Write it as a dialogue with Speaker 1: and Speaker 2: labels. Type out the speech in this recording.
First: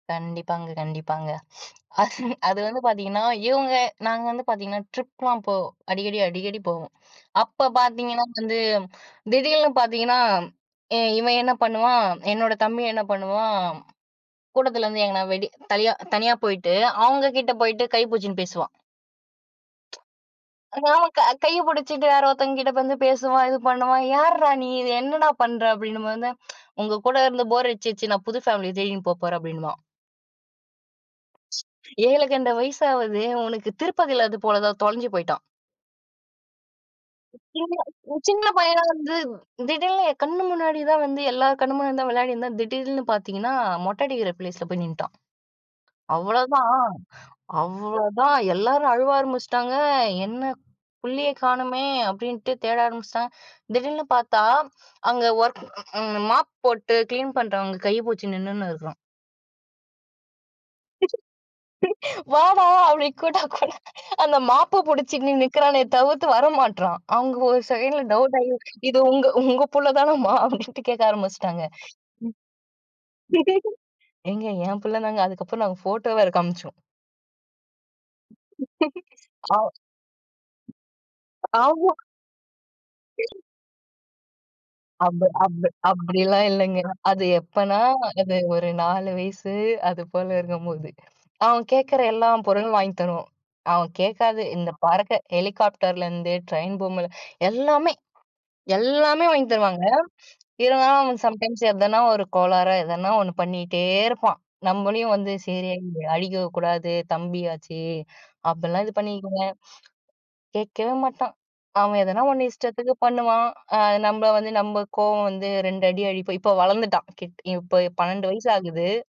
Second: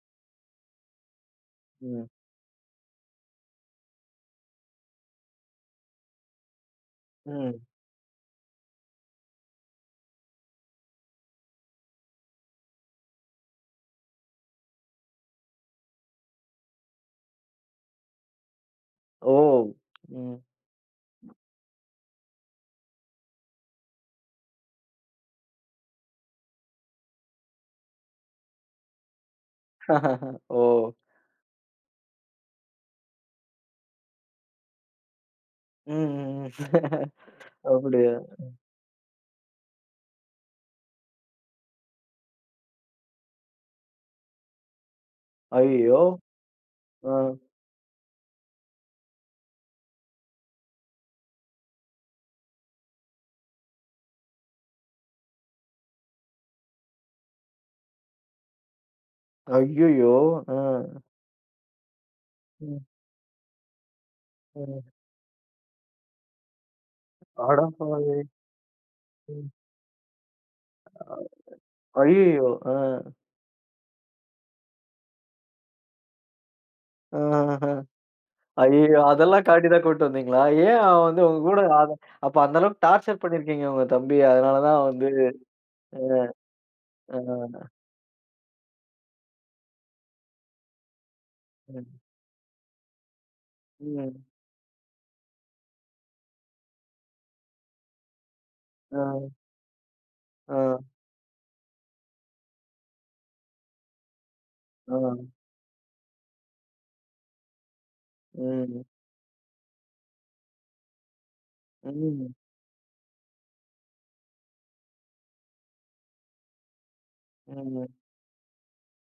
Speaker 1: கண்டிப்பாங்க, கண்டிப்பாங்க.
Speaker 2: ம்.
Speaker 1: அது அது வந்து பார்த்தீங்கன்னா, இவுங்க நாங்க வந்து பார்த்தீங்கன்னா ட்ரிப்லாம் போவோம். அடிக்கடி, அடிக்கடி போவோம்.
Speaker 2: ம்.
Speaker 1: அப்ப பார்த்தீங்கன்னா, வந்து திடீர்னு பார்த்தீங்கன்னா, ஏ இவன் என்ன பண்ணுவான், என்னோட தம்பி என்ன பண்ணுவான். கூட்டத்துலேருந்து எங்கனா வெடி தனியா தனியா போயிட்டு அவுங்கக்கிட்ட போயிட்டு கை புடுச்சின்னு பேசுவான்.
Speaker 2: ஓ! ம்.
Speaker 1: [unintelligible] கைய புடிச்சிட்டு வேற ஒருத்தவங்கக்கிட்ட வந்து பேசுவான். இது பண்ணுவான். யார்ரா நீ? என்னடா! பண்ற? அப்பிடின்னும்போதுதான் உங்ககூட இருந்து போர் அடிச்சிடுச்சி நான் புது ஃபேமிலிய தேடின்னு போ போறேன் அப்பிடின்னுவான்.
Speaker 2: ஓ!
Speaker 1: ஏழுகழுத வயசாவது உனக்கு, திருப்பதில இதுபோலதான் தொலைஞ்சு போயிட்டான்.
Speaker 2: ம், ம், ம்.
Speaker 1: சின்ன,
Speaker 2: அப்பிடியா?
Speaker 1: சின்ன பையனா வந்து திடீர்னு என் கண்ணு முன்னாடி தான் வந்து, எல்லா கண்ணு முன்னாடி தான் விளையாடிருந்தான். திடீல்னு பார்த்தீங்கன்னா, மொட்ட அடிக்கிற ப்ளேஸ்ல போய் நின்டான்.
Speaker 2: ஐயயோ!
Speaker 1: அவ்ளோதான்,
Speaker 2: ஆ.
Speaker 1: அவ்வளோதான் எல்லாரும் அழுவ ஆரம்பிச்சுட்டாங்க, என்ன, புள்ளைய காணமே! அப்பிடின்ட்டு தேட ஆரம்பிச்சிட்டாங்க. திடீல்னு பார்த்தா, அங்க ஒர்க் மாப் போட்டு கிளீன் பண்றவங்க கைய புடுச்சு நின்னுன்னு இருக்கான்.
Speaker 2: ஐய்யயோ! ஆ.
Speaker 1: வாடா!
Speaker 2: ம்.
Speaker 1: அப்பிடி கூப்டா கூட அந்த மாப்ப
Speaker 2: ம்.
Speaker 1: புடிச்சிக்கின்னு நிக்கிறானே தவிர்த்து வர மாட்ரான். அவுங்க ஒரு செகண்ட்ல
Speaker 2: அடப்பாவி!
Speaker 1: டவுட்டாகி இது உங்க,
Speaker 2: ம்.
Speaker 1: உங்க புள்ள தானம்மா அப்பிடின்ட்டு கேட்க ஆரம்பிச்சுட்டாங்க.
Speaker 2: ஐயயோ! ஆ.
Speaker 1: ஏங்க ஏன் புள்ளதாங்க. அதுக்கப்புறம் நாங்க போட்டோ வேற காமிச்சோம்.
Speaker 2: அ ஆஹா! ஐயய்யோ! அதெல்லாம்
Speaker 1: ஆ.
Speaker 2: காட்டி தான் கூட்டு வந்தீங்களா? ஏன் வந்து உங்க கூட
Speaker 1: ஆமா.
Speaker 2: [unintelligible] அப்போ அந்தளவுக்கு டார்ச்சர் பண்ணியிருக்கீங்க உங்க தம்பிய. அதனால தான் வந்து.
Speaker 1: அந்த அந்த
Speaker 2: அ,
Speaker 1: அப்பிடியெல்லாம் இல்லங்க. அது
Speaker 2: அ.
Speaker 1: எப்பன்னா, அது ஒரு 4 வயசு அது போல இருக்கும்போது, அவன்
Speaker 2: அ.
Speaker 1: கேட்கிற எல்லா பொருளும் வாங்கித் தருவோம். அவன்
Speaker 2: ம்.
Speaker 1: கேக்காதது இந்த பறக்க ஹெலிகாப்டர்லேருந்து ட்ரெயின் பொம்ம எல்லாமே! எல்லாமே!
Speaker 2: ஆ.
Speaker 1: வாங்கித் தருவாங்க. இவுங்க
Speaker 2: ஆ.
Speaker 1: அவன் சம்டைம்ஸ் எதனா ஒரு கோளாறா எதனா 1 பண்ணீட்டே இருப்பான். நம்மளையும் வந்து
Speaker 2: ஆ.
Speaker 1: சரி அடிக்கக்கூடாது தம்பியாச்சே!
Speaker 2: ம்
Speaker 1: அப்புட்லாம் இது பண்ணிக்குவேங்க. கேக்கவே மாட்டான். அவன் எதனா
Speaker 2: ம்.
Speaker 1: 1 இஷ்டத்துக்கு பண்ணுவான். அ நம்மள வந்து, நம்ம கோவம் வந்து 2 அடி அடிப்போம். இப்ப வளர்ந்துட்டான். ஹிட் இப் இப்போ
Speaker 2: ம்.
Speaker 1: 12 வயசு ஆகுது.